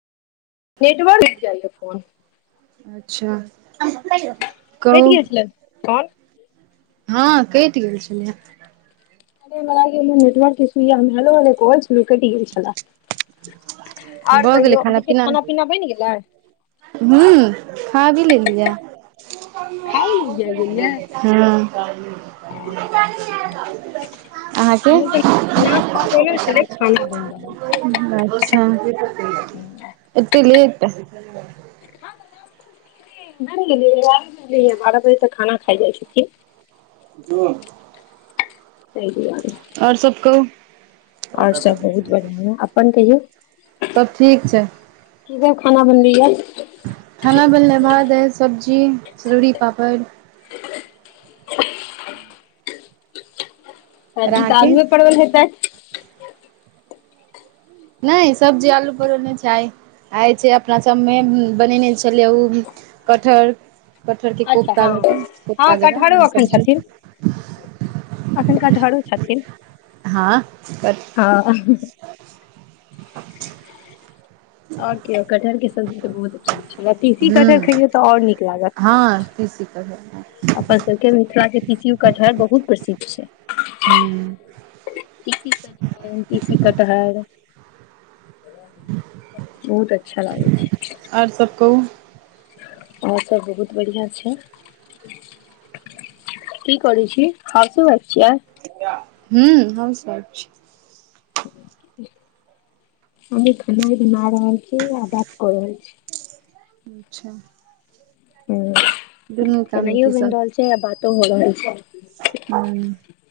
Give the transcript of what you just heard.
Network चाहिए phone अच्छा कहु कौन हँ, कट गेल छैने हा हमर आग या नेटवक सु हलो बहुत कहल कट गेल छल और भऽ गेलै कहियो अहाँके खाना पीना बनि गेलै हू खा भी लेलियै। खाउ लेल जाय गेलियै हँ। अहाँके हमर तऽ नास्ता बनल छलै खाना बनि रहल अच्छा छै एतेक लेट बारह बजे तक खाना खााय जाइ छथिन ह। तोयदुआरे आओर सब कहु आओर सब बहुत बढ़ियां या अपन कहियौ सब ठीक छै। की सब खाना बनली य खाना बनले भात दाल सब्जी सरौड़ी पापड़ आओर सबजी त अहाँके आलुए पड़वल होेतै नहि सब्जी आलू परोल नहि छैय। आइ छै, अपना सभमे बनेने छलियै ओ कटहर कठहर के अच्छा कोख्त हँ धक कोख्ता जगह एखनकटहलो झथिन छथिन हँ। हँ आ के कटहरके सब्जी तऽ बहुत अच्छा होइ छै, तीसी कटहर खइयौ तऽ आओर नीक लागत तिसी कटहल अपन सबके मिथिला के तीसीयो कटहर बहुत प्रसिद्ध छै। हूँ हम्म तीसी कटहर बहुत अच्छा लागै छै। आर सब कहू और सब बहुत बढ़िया छै? की कर छी हसू भच छीय आ हू हम स छै। हमी खनाय बना रहल छी, आ बात क रहल छी अच्छा। ह दुनू काम मे खेनाइयो की बनि रहल छै, आ बातो हो रहल छै हँ।